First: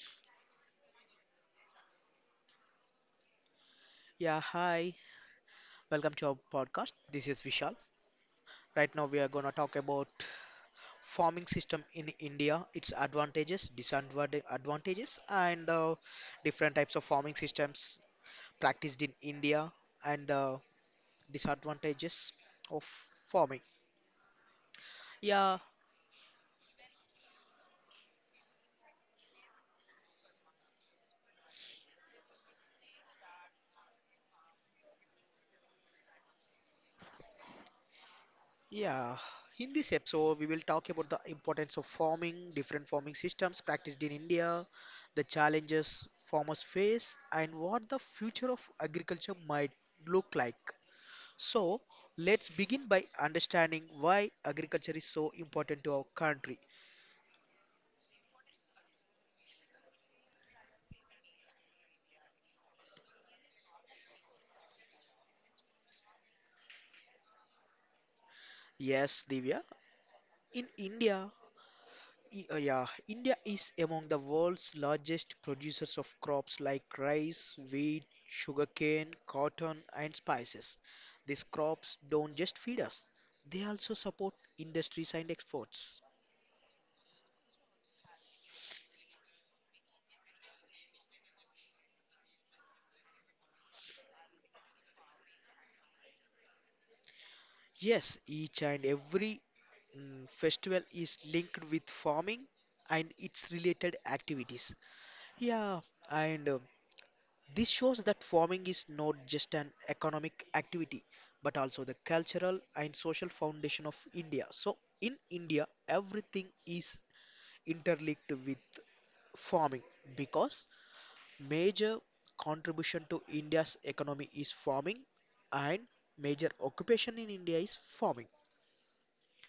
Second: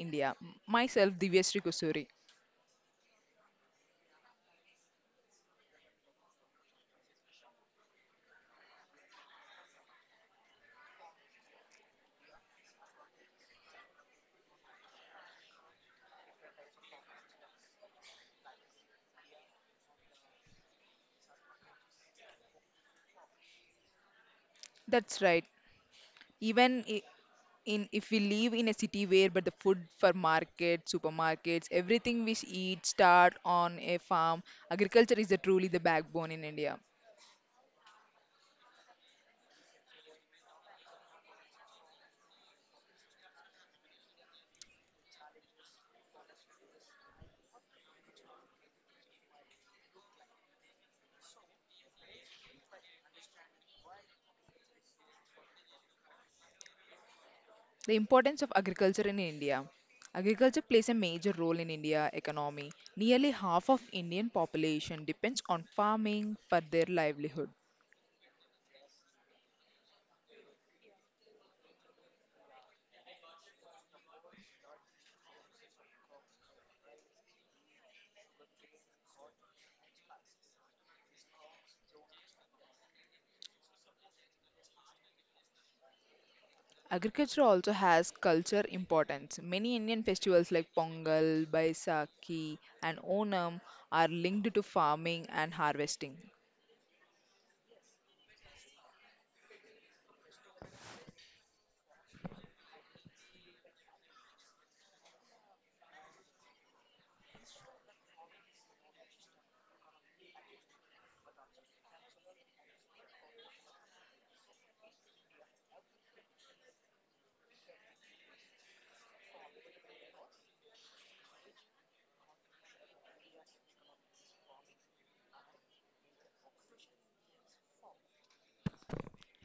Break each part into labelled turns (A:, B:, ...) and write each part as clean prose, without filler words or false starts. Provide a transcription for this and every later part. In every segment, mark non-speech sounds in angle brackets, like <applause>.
A: India. Myself, Divyasri Kusuri.
B: Yeah, hi. Welcome to our podcast. This is Vishal. Right now we are going to talk about farming system in India, its advantages, disadvantages, and different types of farming systems practiced in India and the disadvantages of farming.
A: That's right.
B: Yeah,
A: Even in if we live in a city where but the food for market, supermarkets, everything we eat start on a farm, agriculture is truly the backbone in India.
B: Yeah, in this episode, we will talk about the importance of farming, different farming systems practiced in India, the challenges farmers face, and what the future of agriculture might look like. So, let's begin by understanding why agriculture is so important to our country.
A: The importance of agriculture in India. Agriculture plays a major role in India economy. Nearly half of Indian population depends on farming for their livelihood.
B: Yes, Divya, in India, Yeah, India is among the world's largest producers of crops like rice, wheat, sugarcane, cotton, and spices. These crops don't just feed us, they also support industries and exports.
A: Agriculture also has culture importance. Many Indian festivals like Pongal, Baisakhi, and Onam are linked to farming and harvesting.
B: Yes, each and every festival is linked with farming and its related activities. Yeah, and this shows that farming is not just an economic activity but also the cultural and social foundation of India. So, in India, everything is interlinked with farming, because major contribution to India's economy is farming and major occupation in India is farming.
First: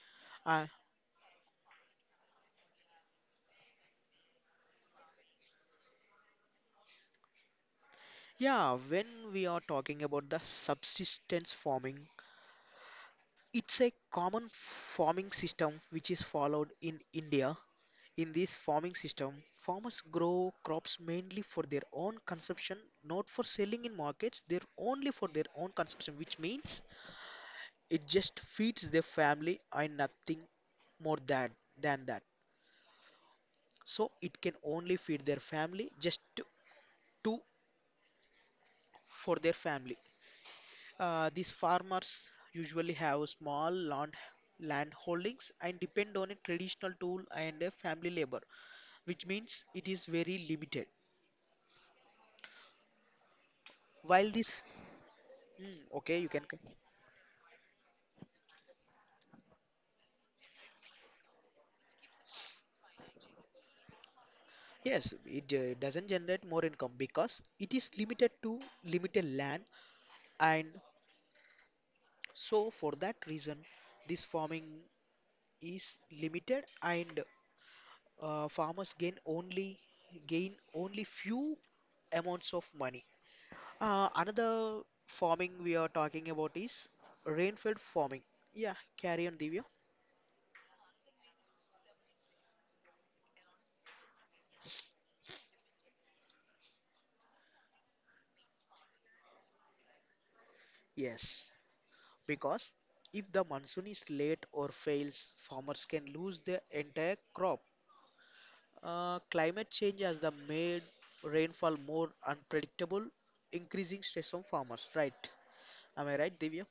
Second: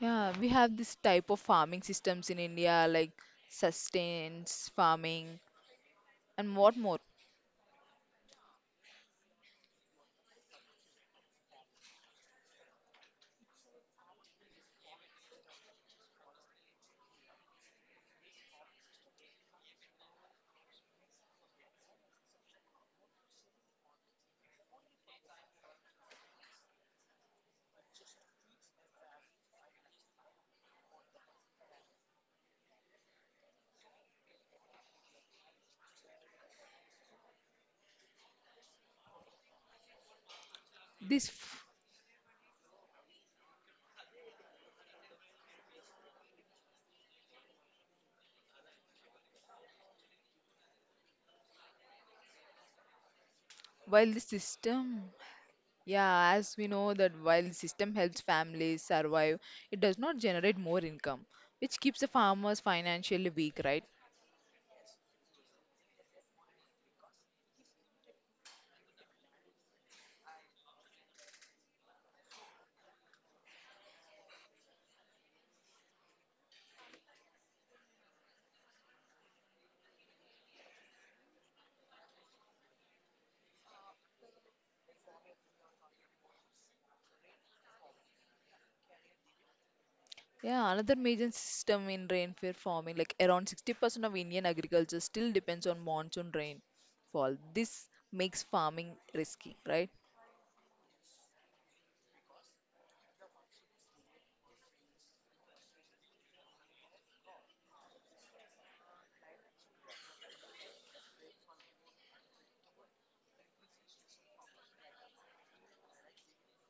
A: Yeah, we
B: Uh,
A: have this type of farming systems in India like sustains farming and what more.
B: yeah, when we are talking about the subsistence farming, it's a common farming system which is followed in India. In this farming system, farmers grow crops mainly for their own consumption, not for selling in markets. They're only for their own consumption, which means it just feeds their family and nothing more than that. So it can only feed their family, just to for their family.
A: This
B: These
A: f-
B: farmers usually have small land holdings and depend on a traditional tool and a family labor, which means it is very limited.
A: while this
B: While this
A: system,
B: Mm, okay, you
A: yeah,
B: can. C-
A: as we know that while the system helps families survive, it does not generate more income, which keeps the farmers financially weak, right?
B: Yes, it doesn't generate more income because it is limited to limited land, and so for that reason, this farming is limited, and farmers gain only few amounts of money. Another farming we are talking about is rainfed farming. Yeah, carry on, Divya.
A: Yeah, another major system in rainfall farming, like around 60% of Indian agriculture still depends on monsoon rainfall. This makes farming risky, right?
B: Yes, because if the monsoon is late or fails, farmers can lose their entire crop. Climate change has the made rainfall more unpredictable, increasing stress on farmers, right? Am I right, Divya?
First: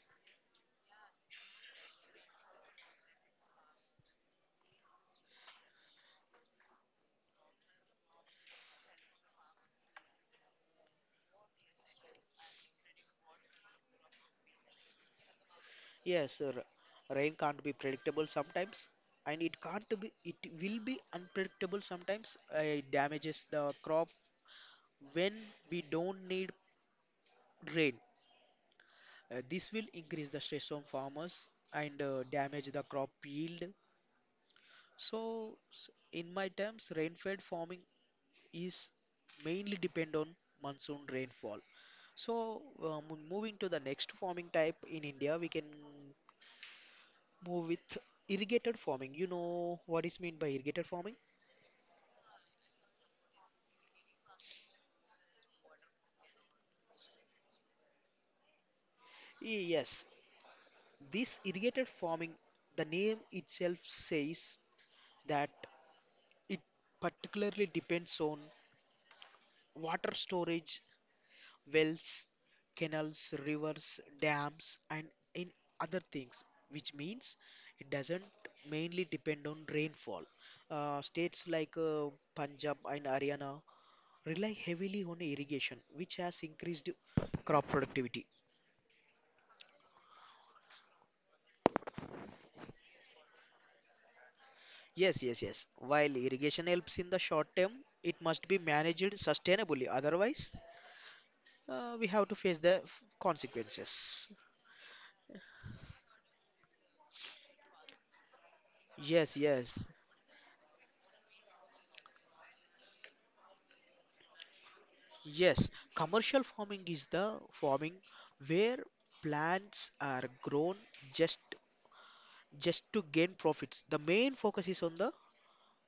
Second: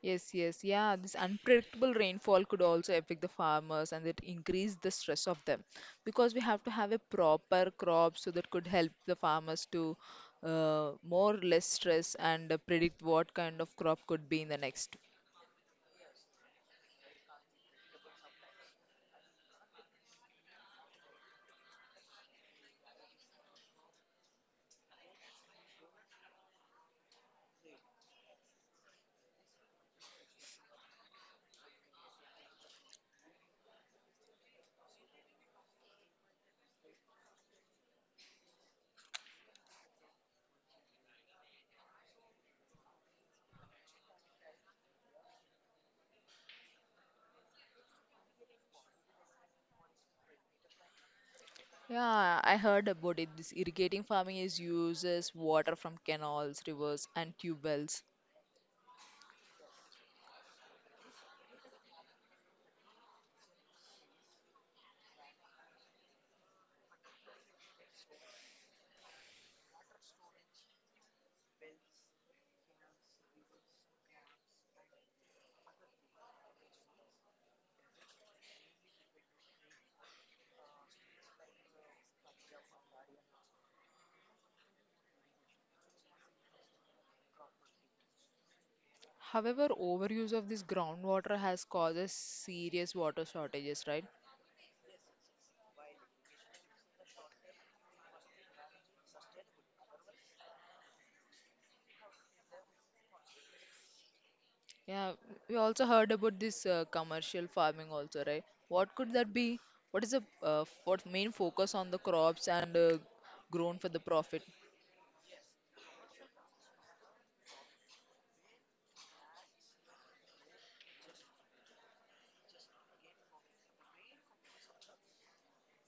A: Yes, yes, yeah. This unpredictable rainfall could also affect the farmers and it increase the stress of them because we have to have a proper crop so that could help the farmers to, more or less stress and predict what kind of crop could be in the next.
B: Yes, sir. Rain can't be predictable sometimes, and it can't be, it will be unpredictable sometimes. It damages the crop when we don't need rain. This will increase the stress on farmers and damage the crop yield. In my terms, rain-fed farming is mainly depend on monsoon rainfall. So, moving to the next farming type in India, we can move with irrigated farming. You know what is meant by irrigated farming?
A: Yeah, I heard about it. This irrigating farming is uses water from canals, rivers, and tube wells.
B: Yes, this irrigated farming, the name itself says that it particularly depends on water storage, wells, canals, rivers, dams, and in other things, which means it doesn't mainly depend on rainfall. States like Punjab and Haryana rely heavily on irrigation, which has increased crop productivity.
A: However, overuse of this groundwater has causes serious water shortages, right?
B: Yes, yes, yes. While irrigation helps in the short term, it must be managed sustainably. Otherwise, we have to face the consequences.
A: Yeah, we also heard about this commercial farming also, right? What could that
B: Yes,
A: be?
B: yes,
A: What is the what main focus on the crops and grown for the profit?
B: yes. Commercial farming is the farming where plants are grown just just to gain profits. The main focus is on the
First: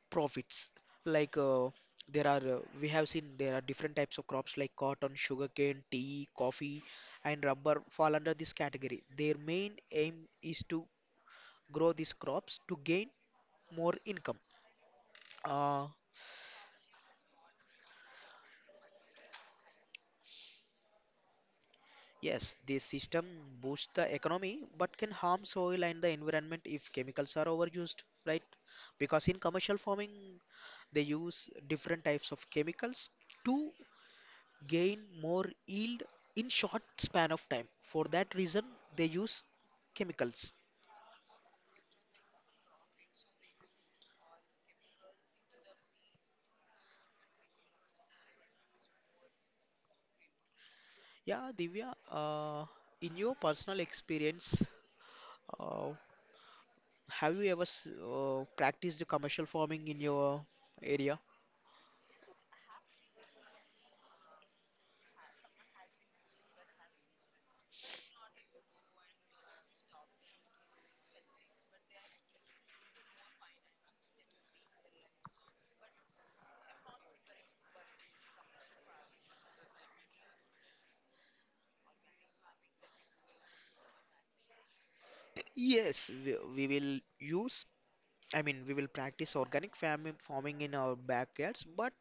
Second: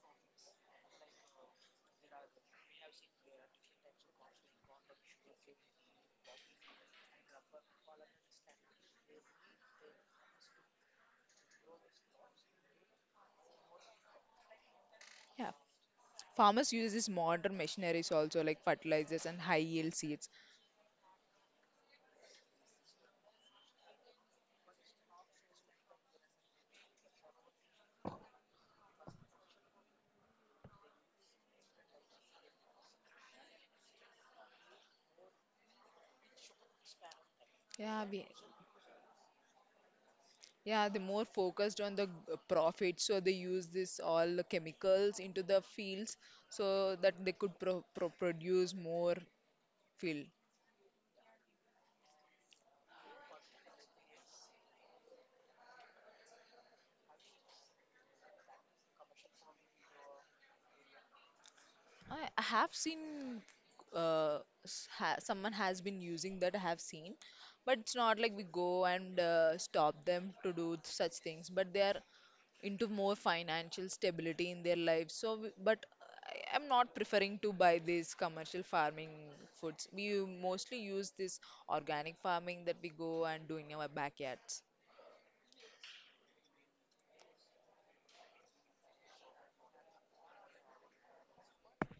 B: profits, like there are we have seen there are different types of crops like cotton, sugarcane, tea, coffee, and rubber fall under this category. Their main aim is to grow these crops to gain more income.
A: Yeah,
B: uh,
A: farmers use these modern machineries also like fertilizers and high yield seeds.
B: yes, this system boosts the economy but can harm soil and the environment if chemicals are overused, right? Because in commercial farming they use different types of chemicals to gain more yield in short span of time.
A: Yeah,
B: For
A: we
B: that reason, they use chemicals.
A: Yeah, they're more focused on the profit, so they use this all the chemicals into the fields so that they could produce more field.
B: Yeah, Divya, in your personal experience, uh, have you ever practiced commercial farming in your area?
A: I have seen uh, s- ha someone has been using that I have seen, but it's not like we go and stop them to do such things. But they are into more financial stability in their lives. So, but I am not preferring to buy these commercial farming foods. We mostly use this organic farming that we go and do in our backyards.
B: Yes, we will use, I mean, we will practice organic farming in our backyards, but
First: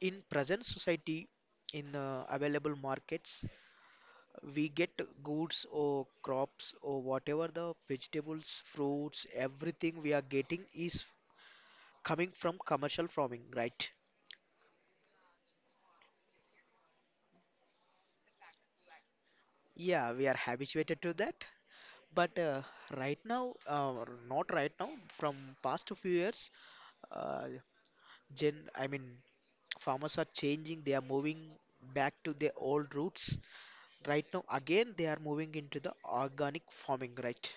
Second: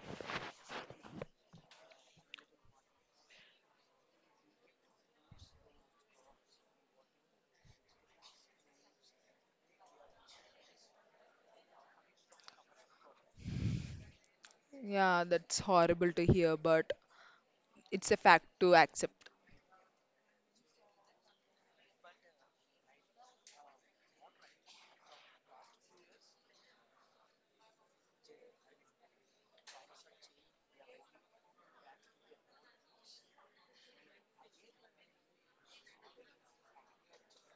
B: in present society, in available markets, we get goods or crops or whatever the vegetables, fruits, everything we are getting is coming from commercial farming, right?
A: Yeah, that's horrible to hear, but it's a fact to accept.
B: Yeah, we are habituated to that. But right now, not right now, from past few years, uh, gen I mean, farmers are changing. They are moving back to their old roots. Right now, again, they are moving into the organic farming, right?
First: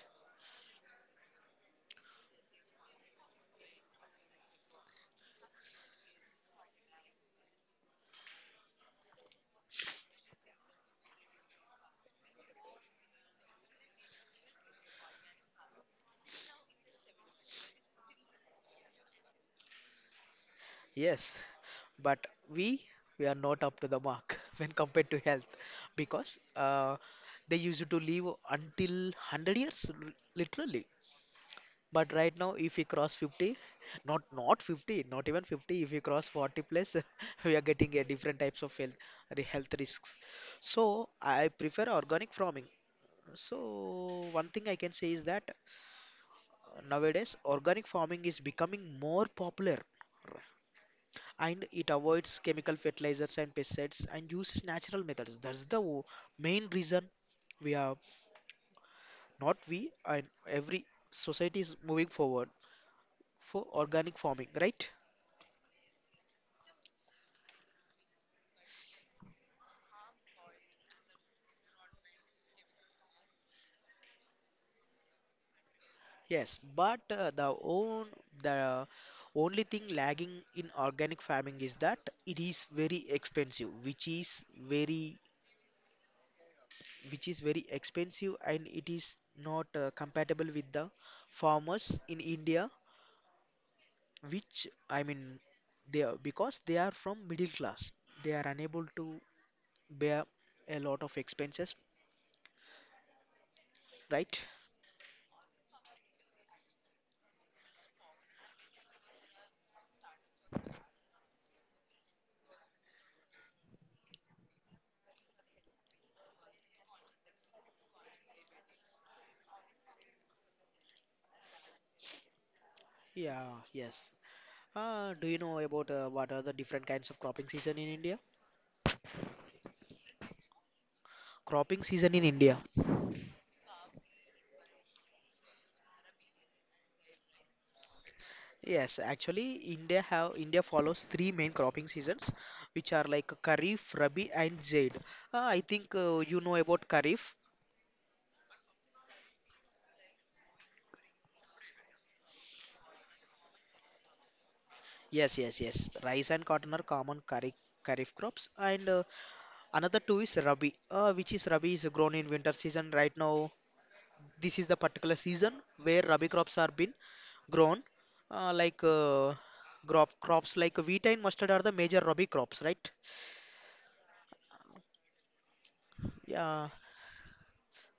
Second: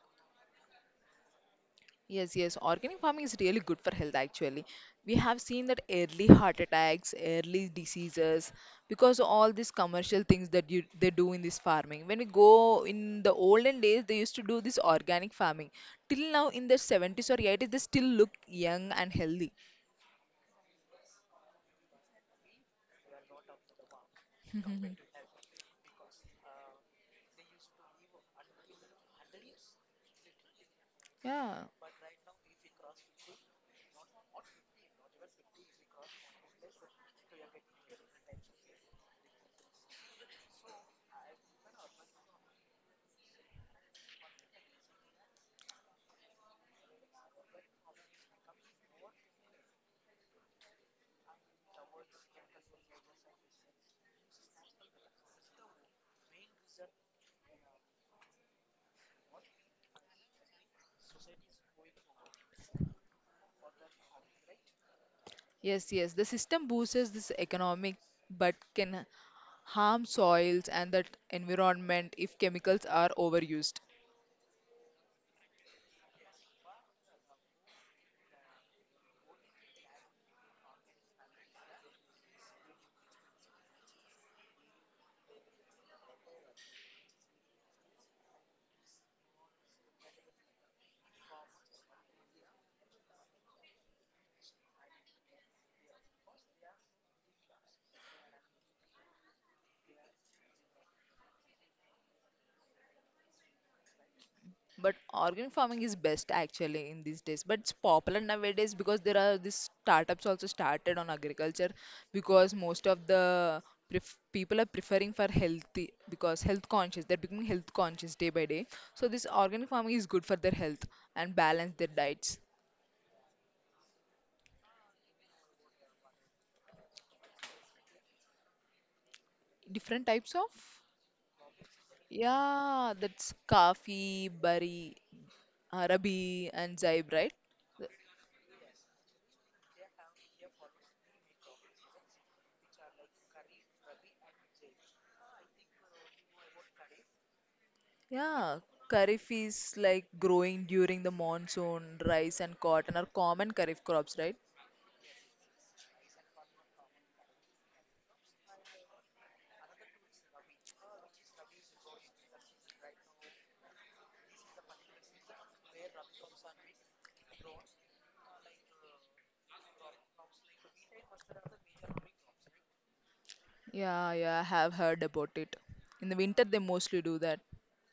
A: Yes, yes. Organic farming is really good for health actually. We have seen that early heart attacks, early diseases, because of all these commercial things that you they do in this farming. When we go in the olden days, they used to do this organic farming. Till now, in their 70s or 80s, they still look young and healthy.
B: Yes, but we are not up to the mark <laughs> when compared
A: <laughs>
B: to health, because they used to live until 100 years literally.
A: Yeah.
B: But right now, if we cross 50, not 50, not even 50, if we cross 40 plus, <laughs> we are getting a different types of health the health risks. So I prefer organic farming. So one thing I can say is that nowadays organic farming is becoming more popular, and it avoids chemical fertilizers and pesticides and uses natural methods. That's the main reason we are not we and every society is moving forward for organic farming, right?
A: Yes, yes. The system boosts this economic but can harm soils and that environment if chemicals are overused.
B: Yes, but the own the only thing lagging in organic farming is that it is very expensive, which is very expensive, and it is not compatible with the farmers in India, which I mean, they are, because they are from middle class, they are unable to bear a lot of expenses, right?
A: But organic farming is best actually in these days. But it's popular nowadays because there are these startups also started on agriculture because most of the pref people are preferring for healthy because health conscious. They're becoming health conscious day by day. So this organic farming is good for their health and balance their diets.
B: Yeah, yes, do you know about what are the different kinds of cropping season in India?
A: Different types of?
B: cropping season in India
A: Yeah, that's kafi, bari, arabi, and zaib, right?
B: yes, actually India follows three main cropping seasons, which are like Kharif, Rabi, and Zaid. I think you know about Kharif.
A: Yeah, kharif is like growing during the monsoon. Rice and cotton are common kharif crops, right?
B: Yes, yes, yes, rice and cotton are common Kharif crops. And another two is Rabi, which is Rabi is grown in winter season. Right now, this is the particular season where Rabi crops are been grown, uh, like uh, crops like wheat and mustard are the major Rabi crops, right?
A: Yeah, yeah, I have heard about it. In the winter, they
B: Yeah,
A: mostly do that.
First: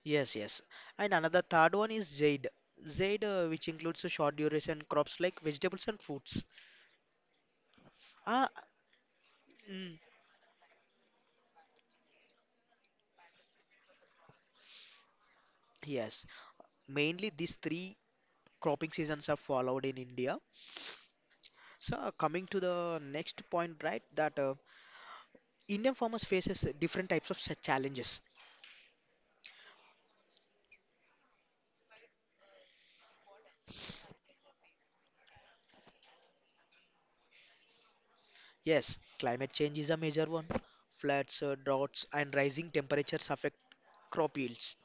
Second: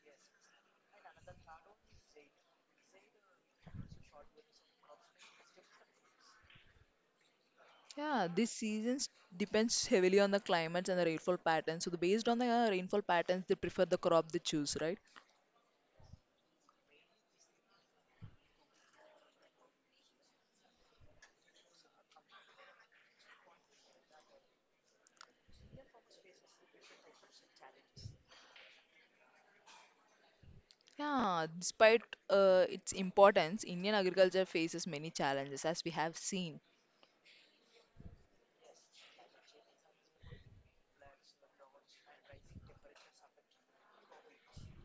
B: yes, yes. And another third one is Zaid. Zaid, which includes the short duration crops like vegetables and fruits.
A: Yeah,
B: Ah,
A: this season depends
B: mm,
A: heavily on the climates and the rainfall patterns. So, based on the rainfall patterns, they prefer the crop they choose, right?
B: yes. Mainly these three cropping seasons are followed in India. So coming to the next point, right? That Indian farmers faces different types of such challenges.
A: Yeah, despite its importance, Indian agriculture faces many challenges, as we have seen.
B: Yes, climate change is a major one. Floods, droughts, and rising temperatures affect crop yields.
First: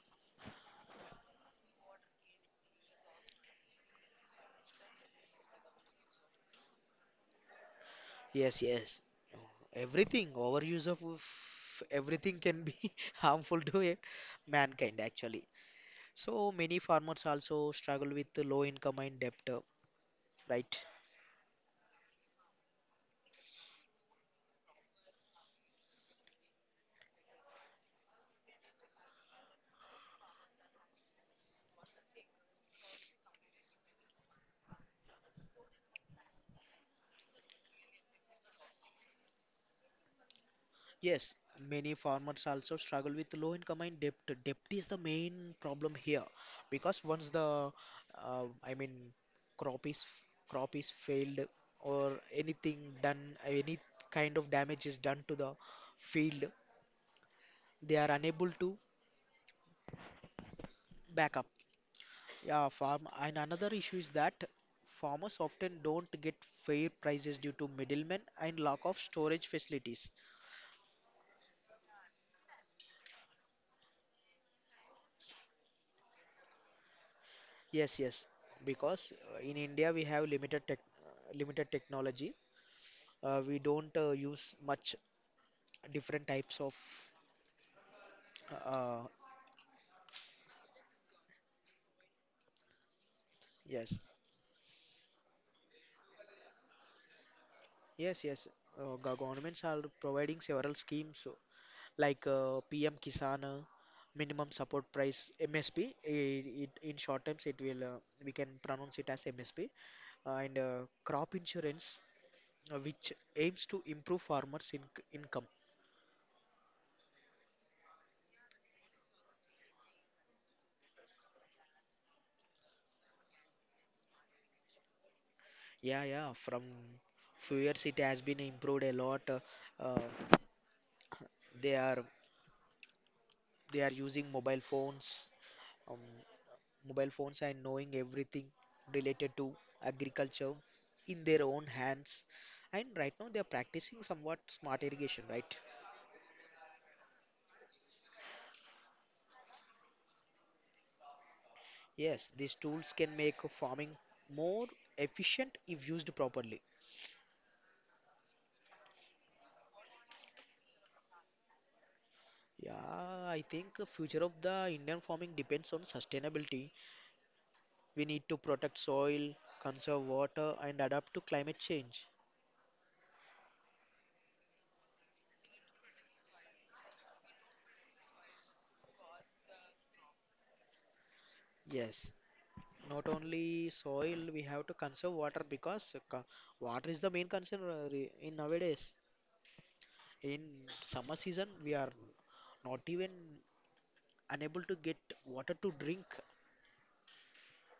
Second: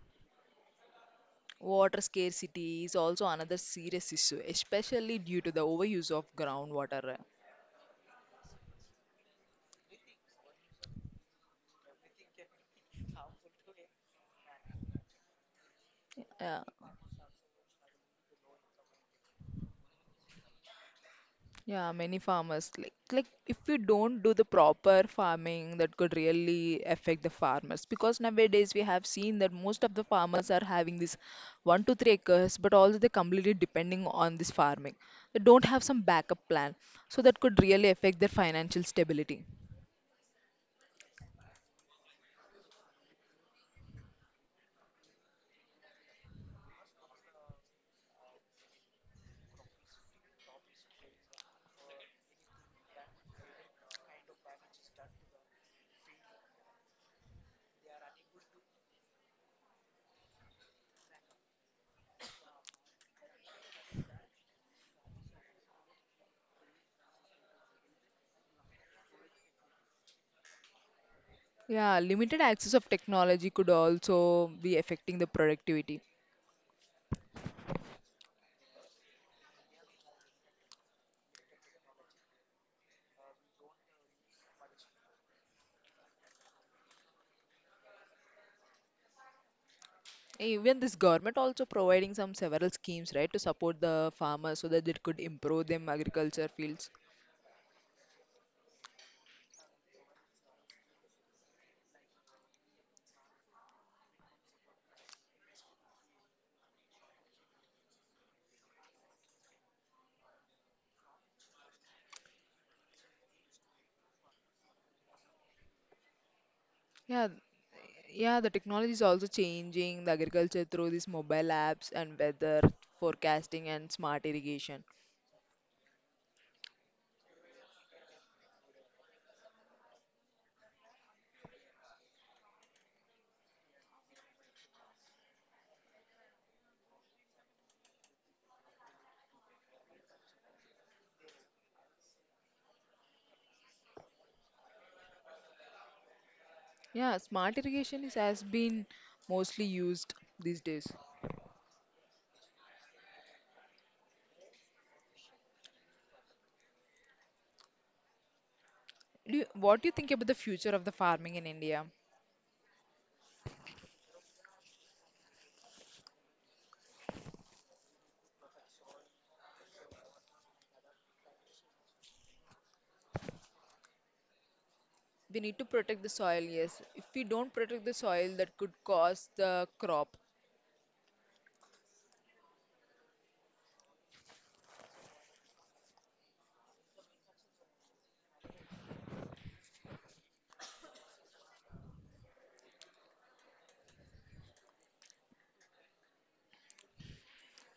A: Water scarcity is also another serious issue, especially due to the overuse of groundwater.
B: Yes, yes, everything. Overuse of everything can be <laughs> harmful to a mankind actually. So
A: Yeah,
B: many farmers also struggle with the low income and debt, right?
A: yeah, many farmers like, if we don't do the proper farming, that could really affect the farmers because nowadays we have seen that most of the farmers are having this 1 to 3 acres, but also they're completely depending on this farming. They don't have some backup plan, so that could really affect their financial stability.
B: Yes, many farmers also struggle with low income and debt. Debt is the main problem here, because once the I mean crop is crop is failed or anything done, any kind of damage is done to the field, they are unable to back up. Yeah, farm and another issue is that farmers often don't get fair prices due to middlemen and lack of storage facilities.
A: Yeah, limited access of technology could also be affecting the productivity.
B: Yes, yes, because in India we have limited technology. We don't use much different types of. Uh, uh,
A: Even this government also providing some several schemes, right, to support
B: yes,
A: the farmers so that it could improve them agriculture fields.
B: yes, yes. Governments are providing several schemes, like PM Kisan, minimum support price (MSP). In short terms, it will we can pronounce it as MSP, and crop insurance, which aims to improve farmers' income.
A: Yeah, yeah, the technology is also changing the agriculture through these mobile apps and weather forecasting and smart irrigation.
B: Yeah, yeah. From few years, it has been improved a lot. Uh, they are they are using um, mobile phones, and knowing everything related to agriculture in their own hands. And right now, they are practicing somewhat smart irrigation, right?
A: Yeah, smart irrigation is has been mostly used these days.
B: Yes, these tools can make farming more efficient if used properly.
A: Do what do you think about the future of the farming in India?
B: Yeah, I think future of the Indian farming depends on sustainability. We need to protect soil, conserve water, and adapt to climate change.
A: We need to protect the soil, yes. If we don't protect the soil, that could cause the crop.
B: Yes, not only soil, we have to conserve water, because water is the main concern in nowadays. In summer season, we are not even unable to get water to drink.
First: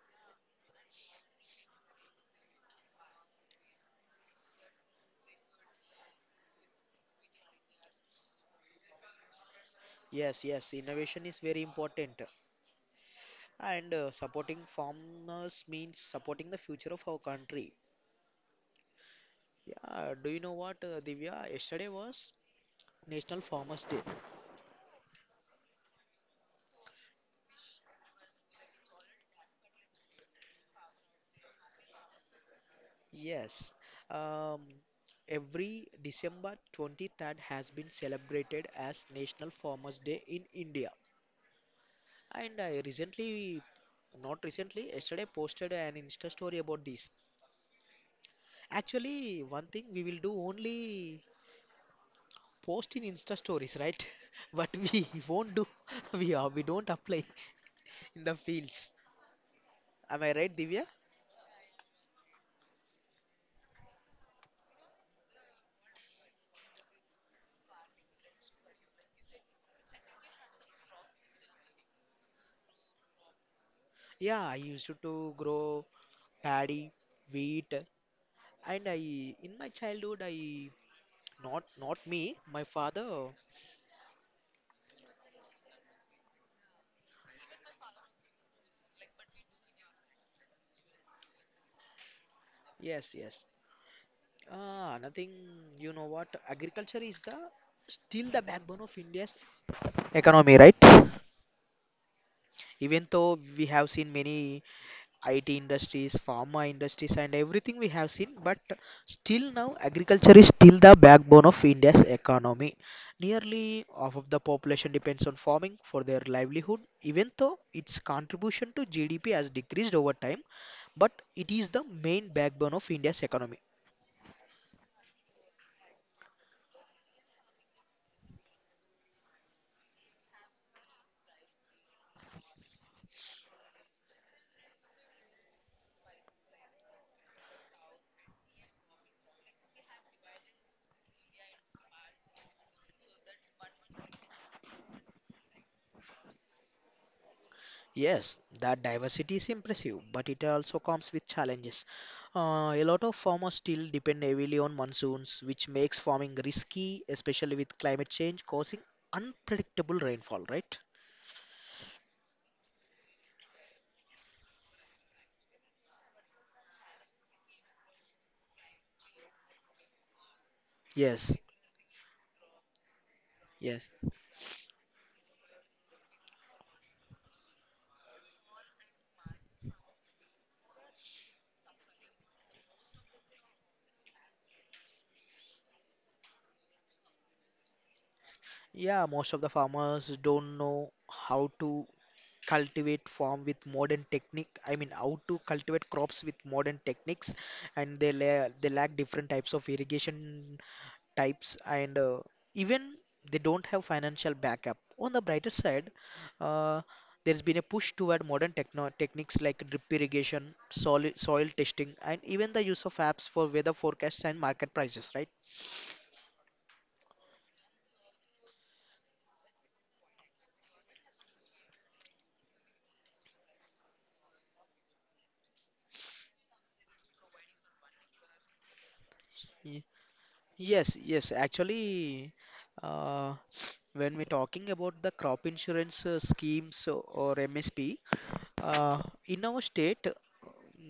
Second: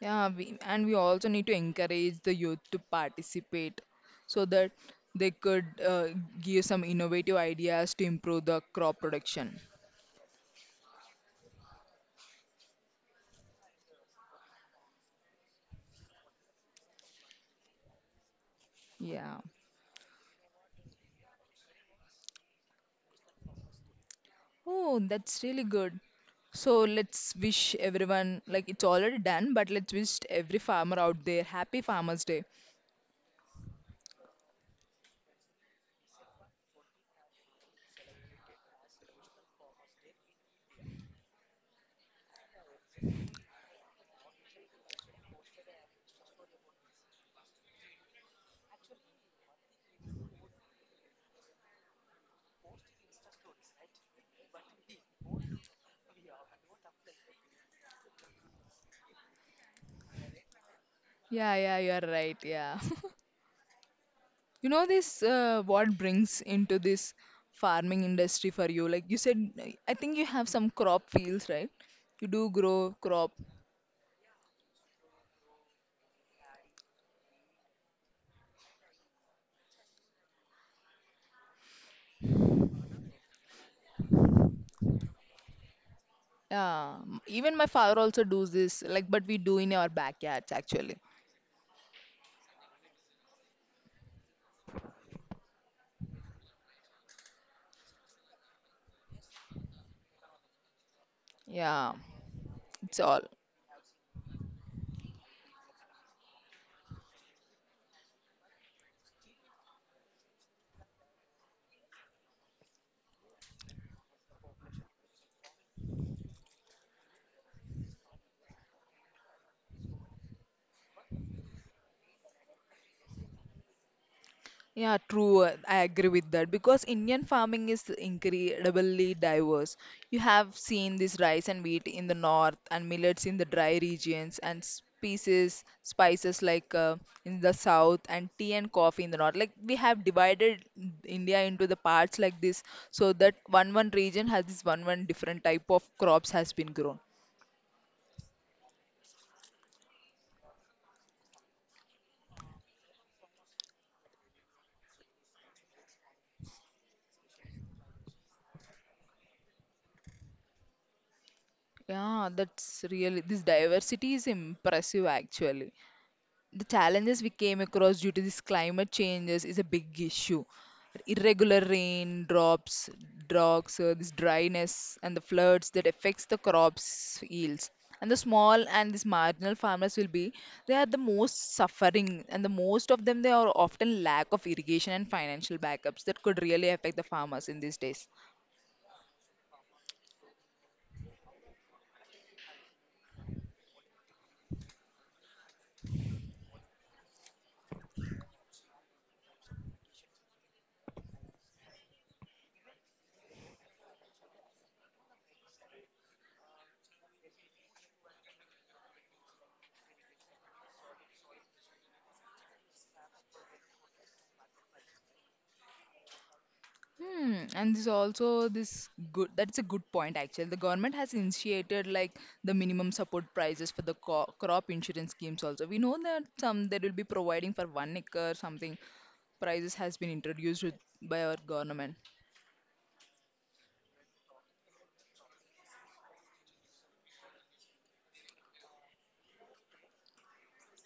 A: Yeah, and we also need to encourage the youth to participate so that they could give some innovative ideas to improve the crop production.
B: Yes, yes, innovation is very important, and supporting farmers means supporting the future of our country.
A: Yeah.
B: Yeah, do you know what, Divya? Yesterday was National Farmers Day.
A: Oh, that's really good. So let's wish everyone, like it's already done, but let's wish every farmer out there happy Farmers Day.
B: Yes, um, every December 23rd has been celebrated as National Farmers Day in India. And I recently, not recently, yesterday posted an Insta story about this. Actually, one thing we will do, only post in Insta stories, right? <laughs> But we <laughs> won't do, <laughs> we are, we don't apply in the fields. Am I right, Divya?
A: Yeah, yeah, you're right. Yeah. <laughs> You know what brings into this farming industry for you? Like you said, I think you have some crop fields, right? You do grow crop.
B: Yeah, I used to grow paddy, wheat, and I in my childhood I not not me, my father.
A: Yeah, even my father also does this, like, but we do in our backyards actually.
B: Yes, yes. Ah, nothing. You know what? Agriculture is the still the backbone of India's economy, right?
A: Yeah, it's
B: Even
A: all.
B: though we have seen many IT industries, pharma industries, and everything we have seen. But still now, agriculture is still the backbone of India's economy. Nearly half of the population depends on farming for their livelihood, even though its contribution to GDP has decreased over time. But it is the main backbone of India's economy.
A: Yeah, true. I agree with that because Indian farming is incredibly diverse. You have seen this rice and wheat in the north and millets in the dry regions and spices like in the south and tea and coffee in the north. Like we have divided India into the parts like this so that one region has this one different type of crops has been grown.
B: Yes, that diversity is impressive, but it also comes with challenges. A lot of farmers still depend heavily on monsoons, which makes farming risky, especially with climate change causing unpredictable rainfall, right?
A: Yeah, that's this diversity is impressive actually. The challenges we came across due to this climate changes is a big issue.
B: Yes,
A: Irregular rain, drops, droughts,
B: yes.
A: this dryness, and the floods that affects the crops yields. And the small and these marginal farmers they are the most suffering, and the most of them they are often lack of irrigation and financial backups that could really affect the farmers in these days.
B: Yeah, most of the farmers don't know how to cultivate farm with modern technique. I mean, how to cultivate crops with modern techniques, and they lack different types of irrigation types and even they don't have financial backup. On the brighter side, uh, there's been a push toward modern techniques like drip irrigation, soil testing, and even the use of apps for weather forecasts and market prices, right?
A: Hmm, and this also this good that's a good point actually. The government has initiated like the minimum support prices for the co crop insurance schemes also. We know that some they will be providing for 1 acre something prices
B: Ye-
A: has been introduced
B: Yes,
A: by
B: yes,
A: our government.
B: actually, uh, <sniffs> when we're talking about the crop insurance schemes or MSP, uh, in our state,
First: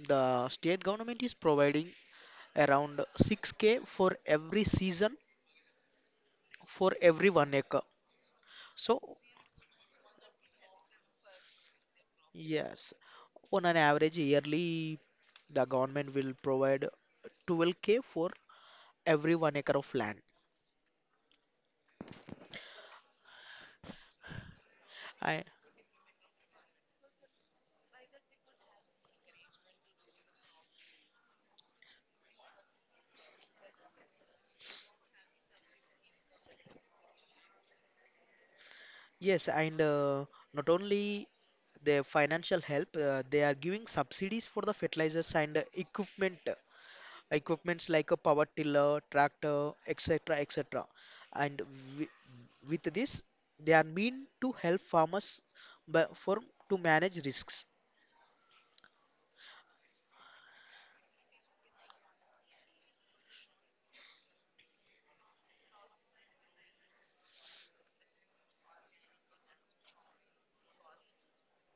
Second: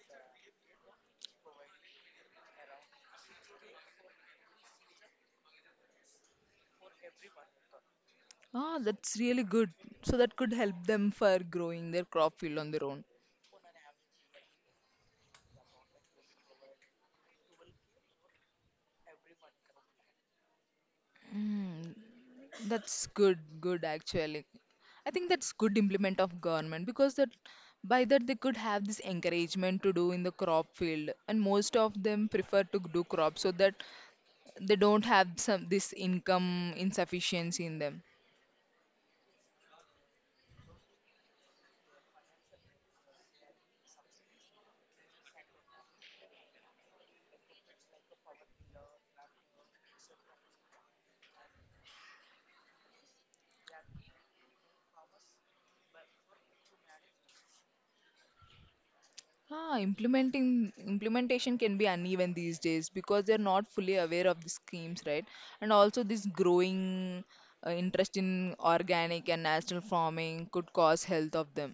B: the state government is providing around 6K for every season for every 1 acre.
A: Ah,
B: So,
A: that's really good. So that could help them for growing their crop field on their
B: yes,
A: own.
B: on an average yearly, the government will provide 12K for every 1 acre of land.
A: Hmm. That's good, good actually. I think
B: I,
A: that's good implement of government because that by that they could have this encouragement to do in the crop field and most of them prefer to do crop so that they don't have some this income insufficiency in them.
B: yes, and not only the financial help, they are giving subsidies for the fertilizers and equipments like a power tiller, tractor, etc., etc. And with this, they are mean to help farmers for to manage risks.
A: Ah, implementing implementation can be uneven these days because they're not fully aware of the schemes, right? And also this growing interest in organic and natural farming could cause health of them.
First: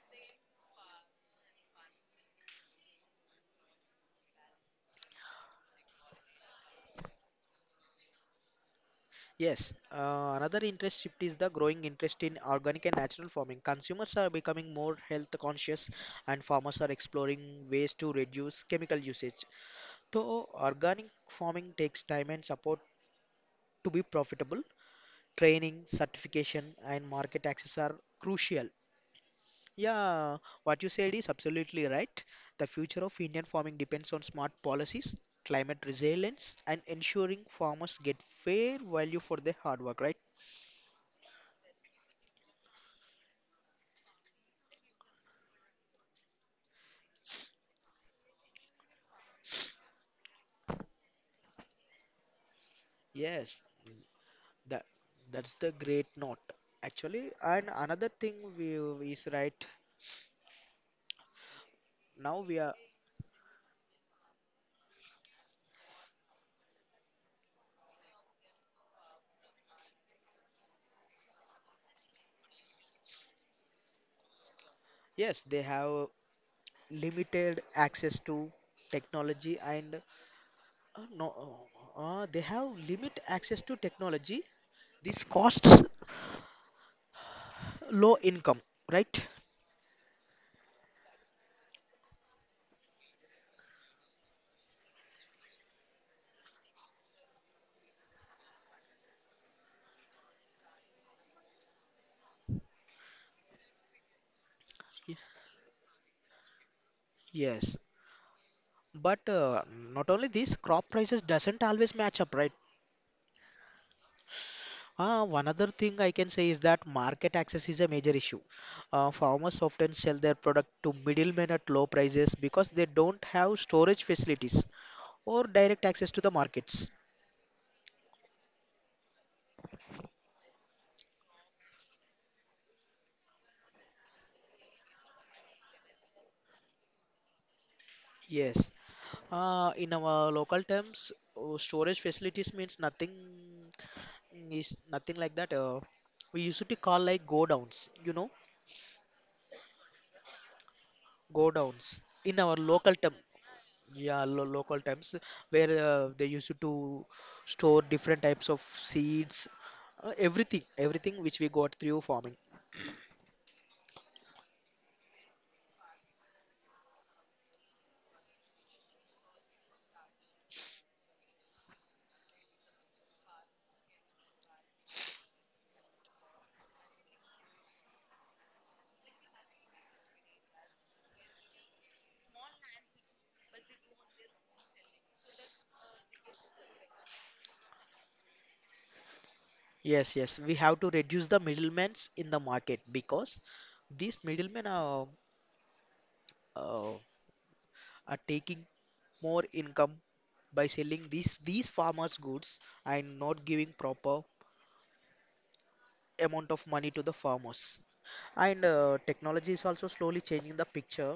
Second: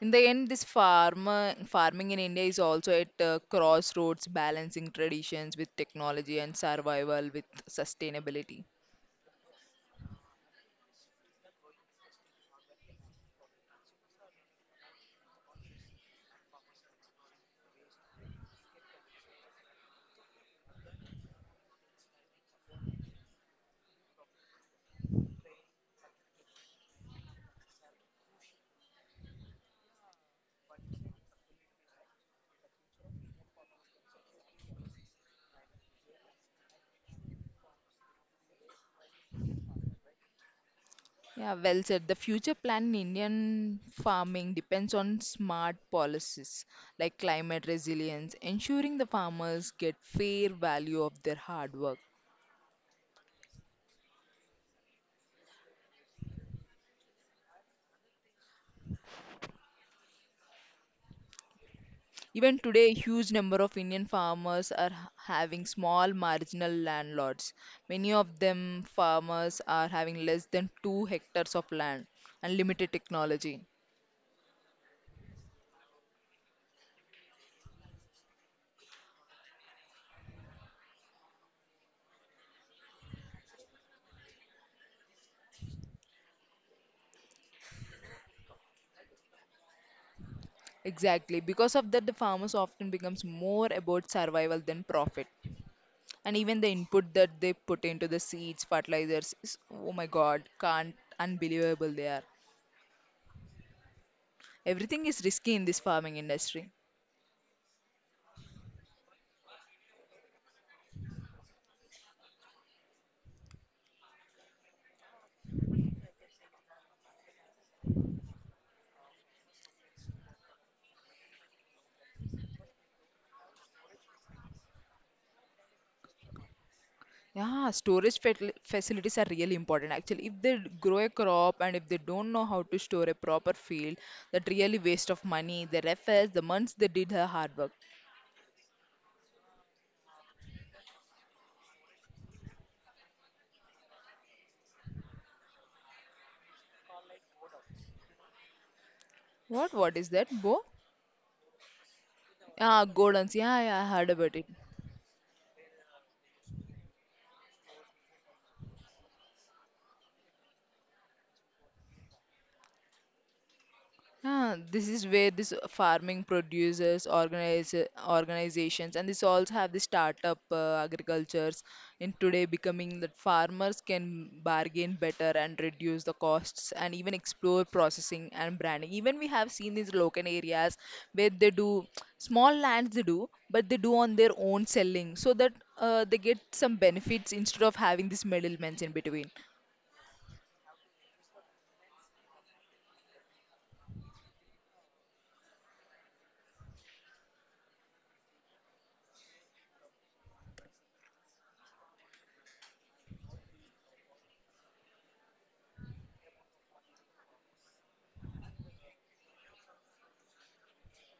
A: In the end, this farmer farming in India is also at a crossroads, balancing traditions with technology and survival with sustainability.
B: Yes, another interest shift is the growing interest in organic and natural farming. Consumers are becoming more health conscious, and farmers are exploring ways to reduce chemical usage. Though organic farming takes time and support to be profitable, training, certification, and market access are crucial. Yeah, what you said is absolutely right. The future of Indian farming depends on smart policies, climate resilience, and ensuring farmers get fair value for their hard work, right?
A: Yeah, well said. The future plan in Indian farming depends on smart policies like climate resilience, ensuring the farmers get fair value of their hard work.
B: Yes, That that's the great note actually. And another thing we is right now
A: Even
B: we are
A: today, a huge number of Indian farmers are having small marginal landlords. Many of them farmers are having less than 2 hectares of land and limited technology.
B: yes they have limited access to technology and no they have limit access to technology. This costs low income, right?
A: Exactly. Because of that, the farmers often becomes more about survival than profit. And even the input that they put into the seeds, fertilizers, is, oh my God, can't, unbelievable they are. Everything
B: Y-
A: is risky in this farming industry.
B: Yes, but not only this, crop prices doesn't always match up, right? One other thing I can say is that market access is a major issue. Farmers often sell their product to middlemen at low prices because they don't have storage facilities or direct access to the markets.
A: Yeah, storage facilities are really important actually. If they grow a crop and if they don't know how to store a proper field, that really waste of money. They efforts, the months they did her hard work.
B: Yes, in our local terms, storage facilities means nothing is nothing like that. We used to call like go downs, you know,
A: What? What is that, Bo?
B: go downs in our
A: Ah,
B: local term.
A: Gordons. Yeah, yeah, I heard
B: Yeah,
A: about it.
B: lo local times where they used to store different types of seeds, everything, everything which we got through farming.
A: Ah, this is where this farming producers, organizations, and this also have the startup agricultures in today becoming that farmers can bargain better and reduce the costs and even explore processing and branding. Even we have seen these local areas where they do small lands they do, but they do on their own selling so that they get some benefits instead of having these middlemen in between.
B: Yes, yes, we have to reduce the middlemen in the market because these middlemen uh, are taking more income by selling these farmers' goods and not giving proper amount of money to the farmers. And technology is also slowly changing the picture.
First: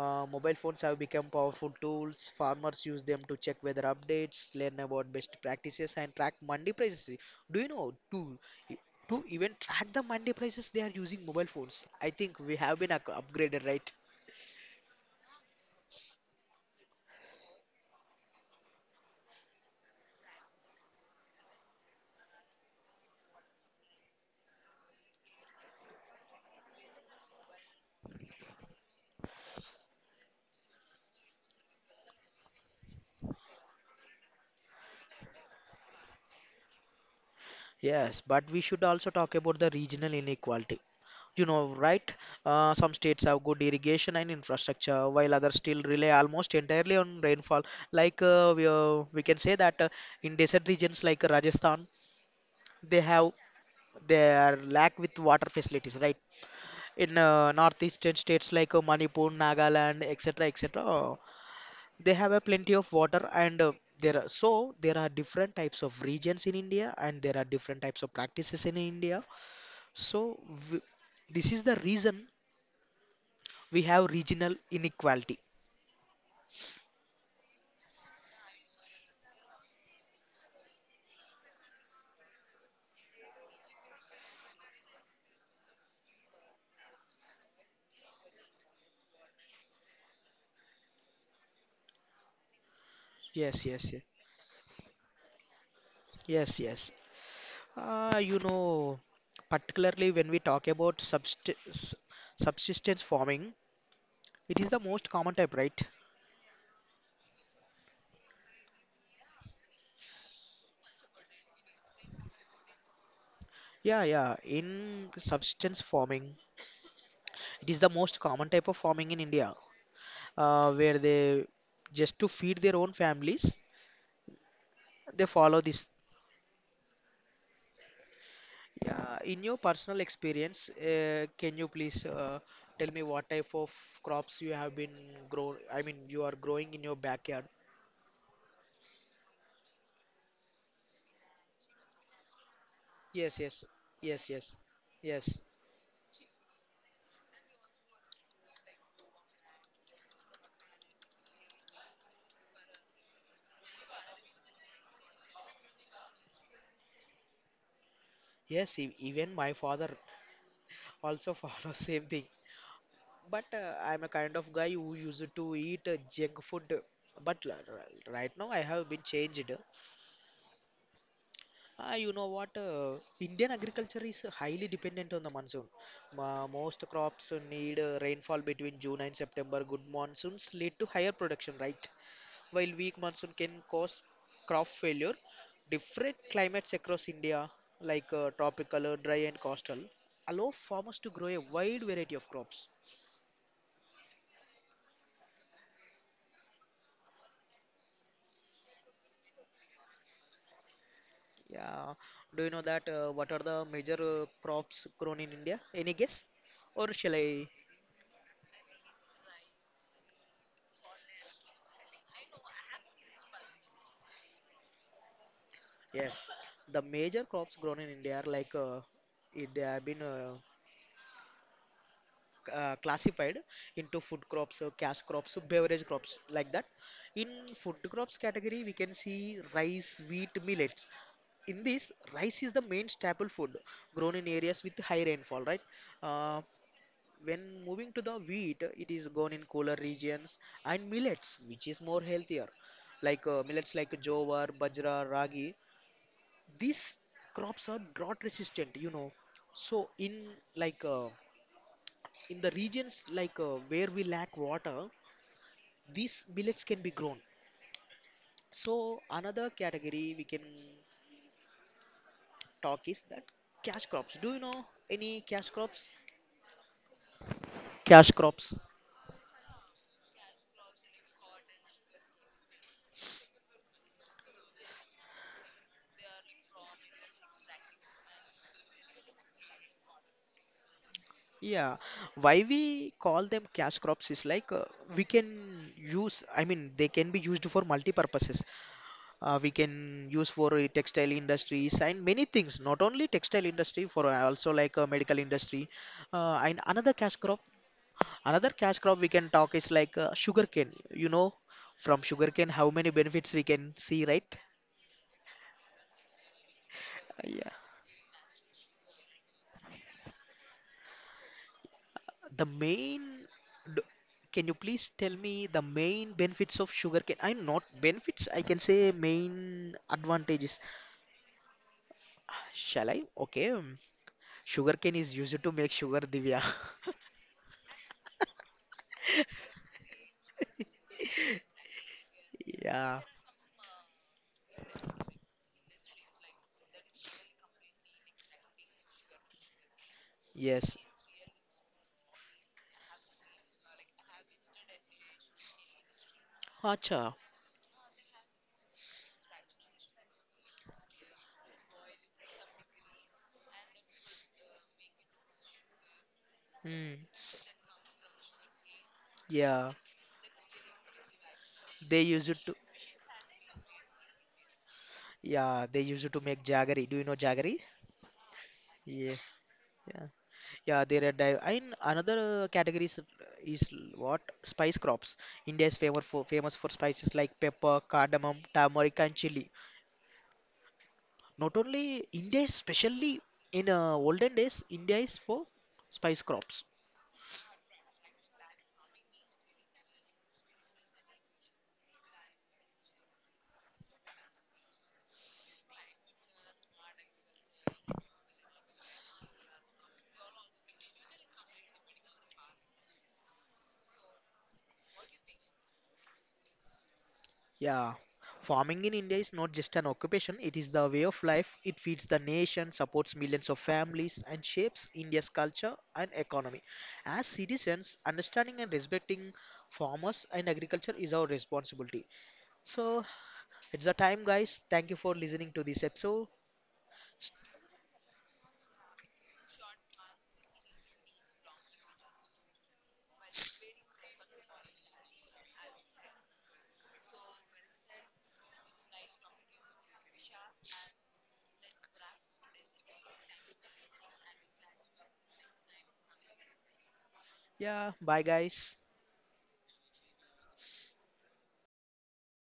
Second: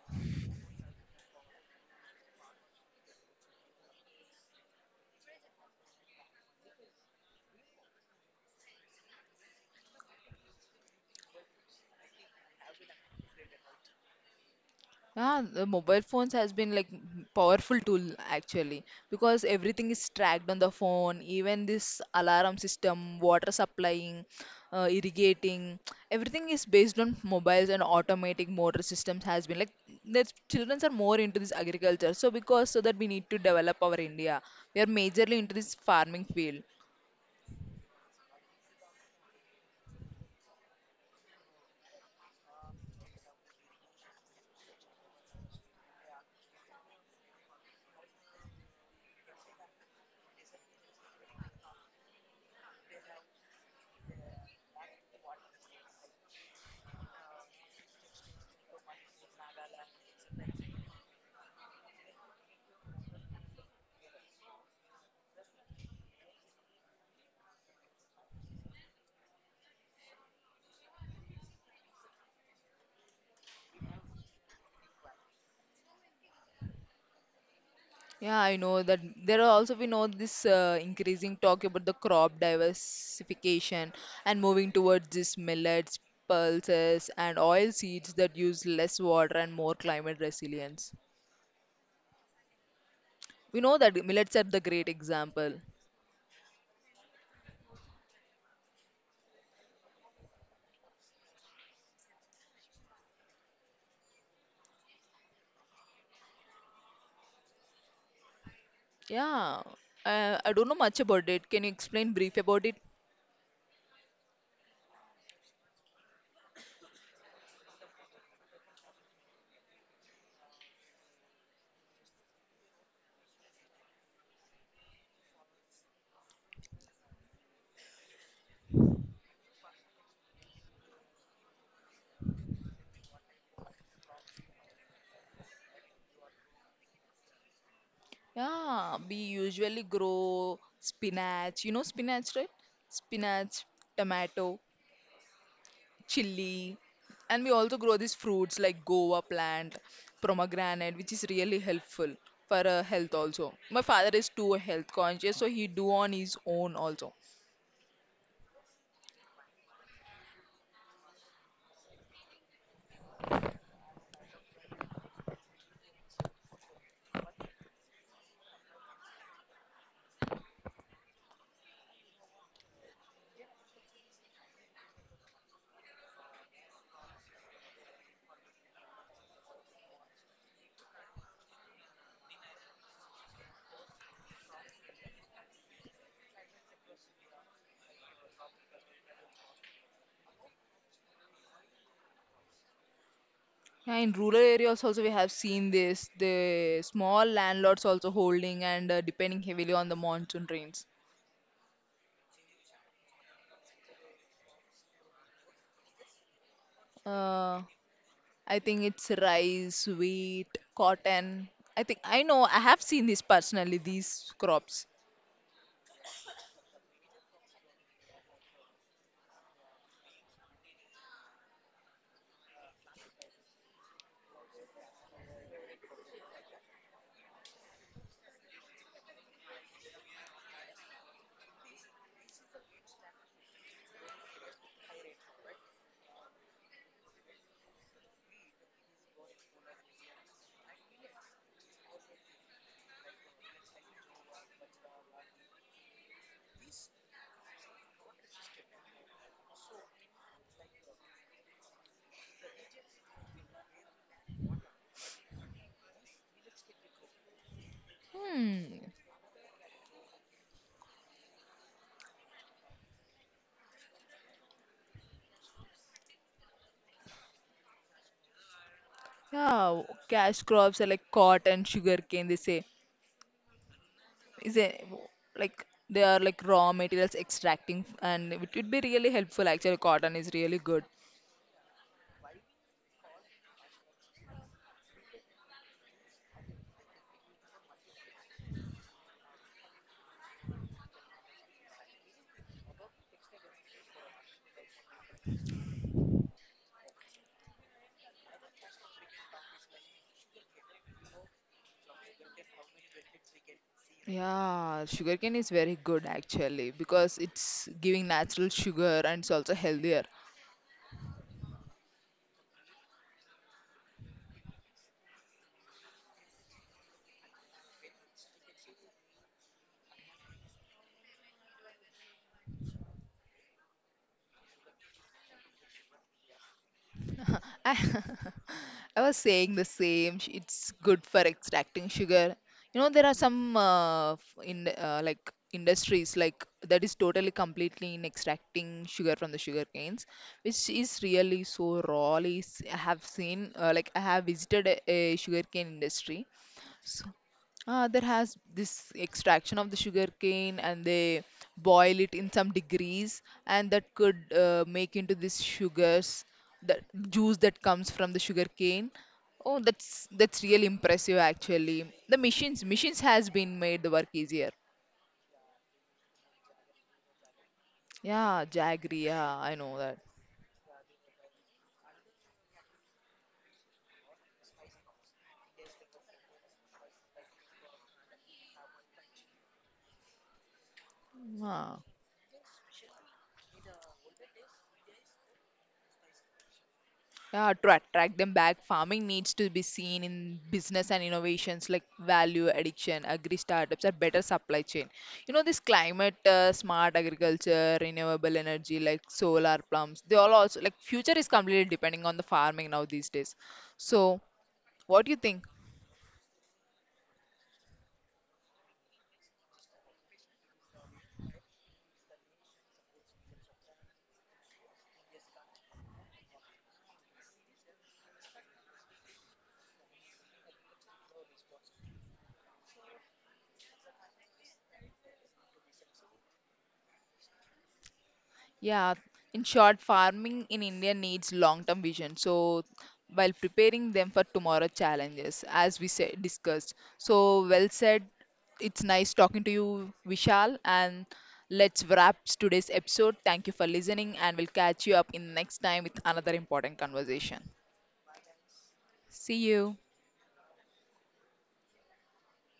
B: Mobile phones have become powerful tools. Farmers use them to check weather updates, learn about best practices, and track mandi prices. Do you know to even track the mandi prices, they are using mobile phones. I think we have been upgraded, right?
A: Yeah, the mobile phones has been like powerful tool actually because everything is tracked on the phone, even this alarm system, water supplying, irrigating, everything is based on mobiles and automatic motor systems has been like the children are more into this agriculture. So that we need to develop our India, we are majorly into this farming field.
B: Yes, but we should also talk about the regional inequality. You know, right? Some states have good irrigation and infrastructure, while others still rely almost entirely on rainfall. We can say that in desert regions like Rajasthan, they have they are lack with water facilities, right? In northeastern states like Manipur, Nagaland, etc., etc., they have a plenty of water, and there are so there are different types of regions in India, and there are different types of practices in India. So w this is the reason we have regional inequality.
A: Yeah, I know that there are also we know this increasing talk about the crop diversification and moving towards this millets, pulses, and oil seeds that use less water and more climate resilience. We
B: Yes,
A: know
B: yes,
A: that
B: yes,
A: millets are the great example.
B: yes, yes. You know, particularly when we talk about subsistence farming, it is the most common type, right?
A: Yeah, I don't know much about it. Can you explain brief about it?
B: Yeah, yeah. In substance farming, it is the most common type of farming in India, where they just to feed their own families, they follow this. Yeah, in your personal experience, can you please tell me what type of crops you have been grow? I mean, you are growing in your backyard.
A: Yeah, we usually grow spinach. You know spinach, right?
B: Yes, yes,
A: Spinach,
B: yes, yes,
A: tomato,
B: yes,
A: chili, and we also grow these fruits like guava plant, pomegranate, which is really helpful for health. Also, my father is too health conscious, so he do on his own also.
B: yes. Even my father also <laughs> follows same thing. But I'm a kind of guy who used to eat junk food. But right now I have been changed. You know what? Indian agriculture is highly dependent on the monsoon. Most crops need rainfall between June and September. Good monsoons lead to higher production, right? While weak monsoon can cause crop failure. Different climates across India, like tropical, dry, and coastal, allow farmers to grow a wide variety of crops.
A: Yeah, in rural areas also we have seen this the small landlords also holding and depending heavily on the monsoon rains.
B: Yeah. Do you know that what are the major crops grown in India? Any guess? Or shall I?
A: uh, I think it's rice, wheat, cotton. I think I know I have seen this personally, these crops.
B: Yes. The major crops grown in India are like they have been classified into food crops, cash crops, beverage crops, like that. In food crops category, we can see rice, wheat, millets. In this, rice is the main staple food grown in areas with high rainfall, right? Uh, When moving to the wheat, it is grown in cooler regions and millets, which is more healthier, like millets like jowar, bajra, ragi. These crops are drought resistant, you know. So in like in the regions like where we lack water, these millets can be grown.
A: Hmm.
B: So another category we can talk is that cash crops. Do you know any cash crops? Cash crops.
A: Yeah, cash crops are like cotton, sugarcane, they say. Is it like they are like raw materials extracting and it would be really helpful actually. Cotton is really good.
B: Yeah, why we call them cash crops is like we can use, I mean, they can be used for multi purposes. We can use for textile industries and many things, not only textile industry, for also like medical industry. And another cash crop we can talk is like sugarcane. You know, from sugarcane, how many benefits we can see, right?
A: Yeah, sugarcane is very good actually because
B: Yeah.
A: it's giving natural sugar and it's also healthier.
B: The main d- can you please tell me the main benefits of sugarcane? I'm not benefits, I can say main advantages. Shall I? Okay, sugarcane is used to make sugar, Divya.
A: I, <laughs> I was saying the same. It's good for extracting sugar.
B: <laughs>
A: You know,
B: Yeah.
A: there are some f- in like industries like that is totally completely in extracting sugar from the sugar canes, which
B: Yes.
A: is really so raw. Is I have seen like I have visited a sugarcane industry. So,
B: Acha.
A: ah, there has this extraction of the sugar cane and they boil it in some degrees and that could make into this sugars, the
B: Hmm.
A: juice that comes from the sugar cane. Oh,
B: Yeah,
A: that's really impressive actually.
B: they
A: The
B: use it to
A: machines has been made the work easier.
B: yeah they use it to make jaggery. Do you know jaggery?
A: Yeah, jaggery.
B: Yeah,
A: Yeah, I know that.
B: yeah. Yeah, they're a dive. And another category is what? Spice crops. India is famous for spices like pepper, cardamom, turmeric, and chili. Not
A: Ah.
B: only India, is especially in olden days, India is for spice crops.
A: Yeah, to attract them back, farming needs to be seen in business and innovations like value addiction, agri startups, and better supply chain. You know, this climate smart agriculture, renewable energy like solar plants, they all also like future is completely depending on the farming now these days. So, what do you think?
B: Yeah. Farming in India is not just an occupation, it is the way of life. It feeds the nation, supports millions of families, and shapes India's culture and economy. As citizens, understanding and respecting farmers and agriculture is our responsibility. So it's the time, guys. Thank you for listening to this episode.
A: Yeah, in short, farming in India needs long-term vision. So, while preparing them for tomorrow challenges, as we said, discussed. So, well said. It's nice talking to you, Vishal. And let's wrap today's episode. Thank you for listening, and we'll catch you up in the next time with another important conversation.
B: Yeah, bye, guys.
A: See you.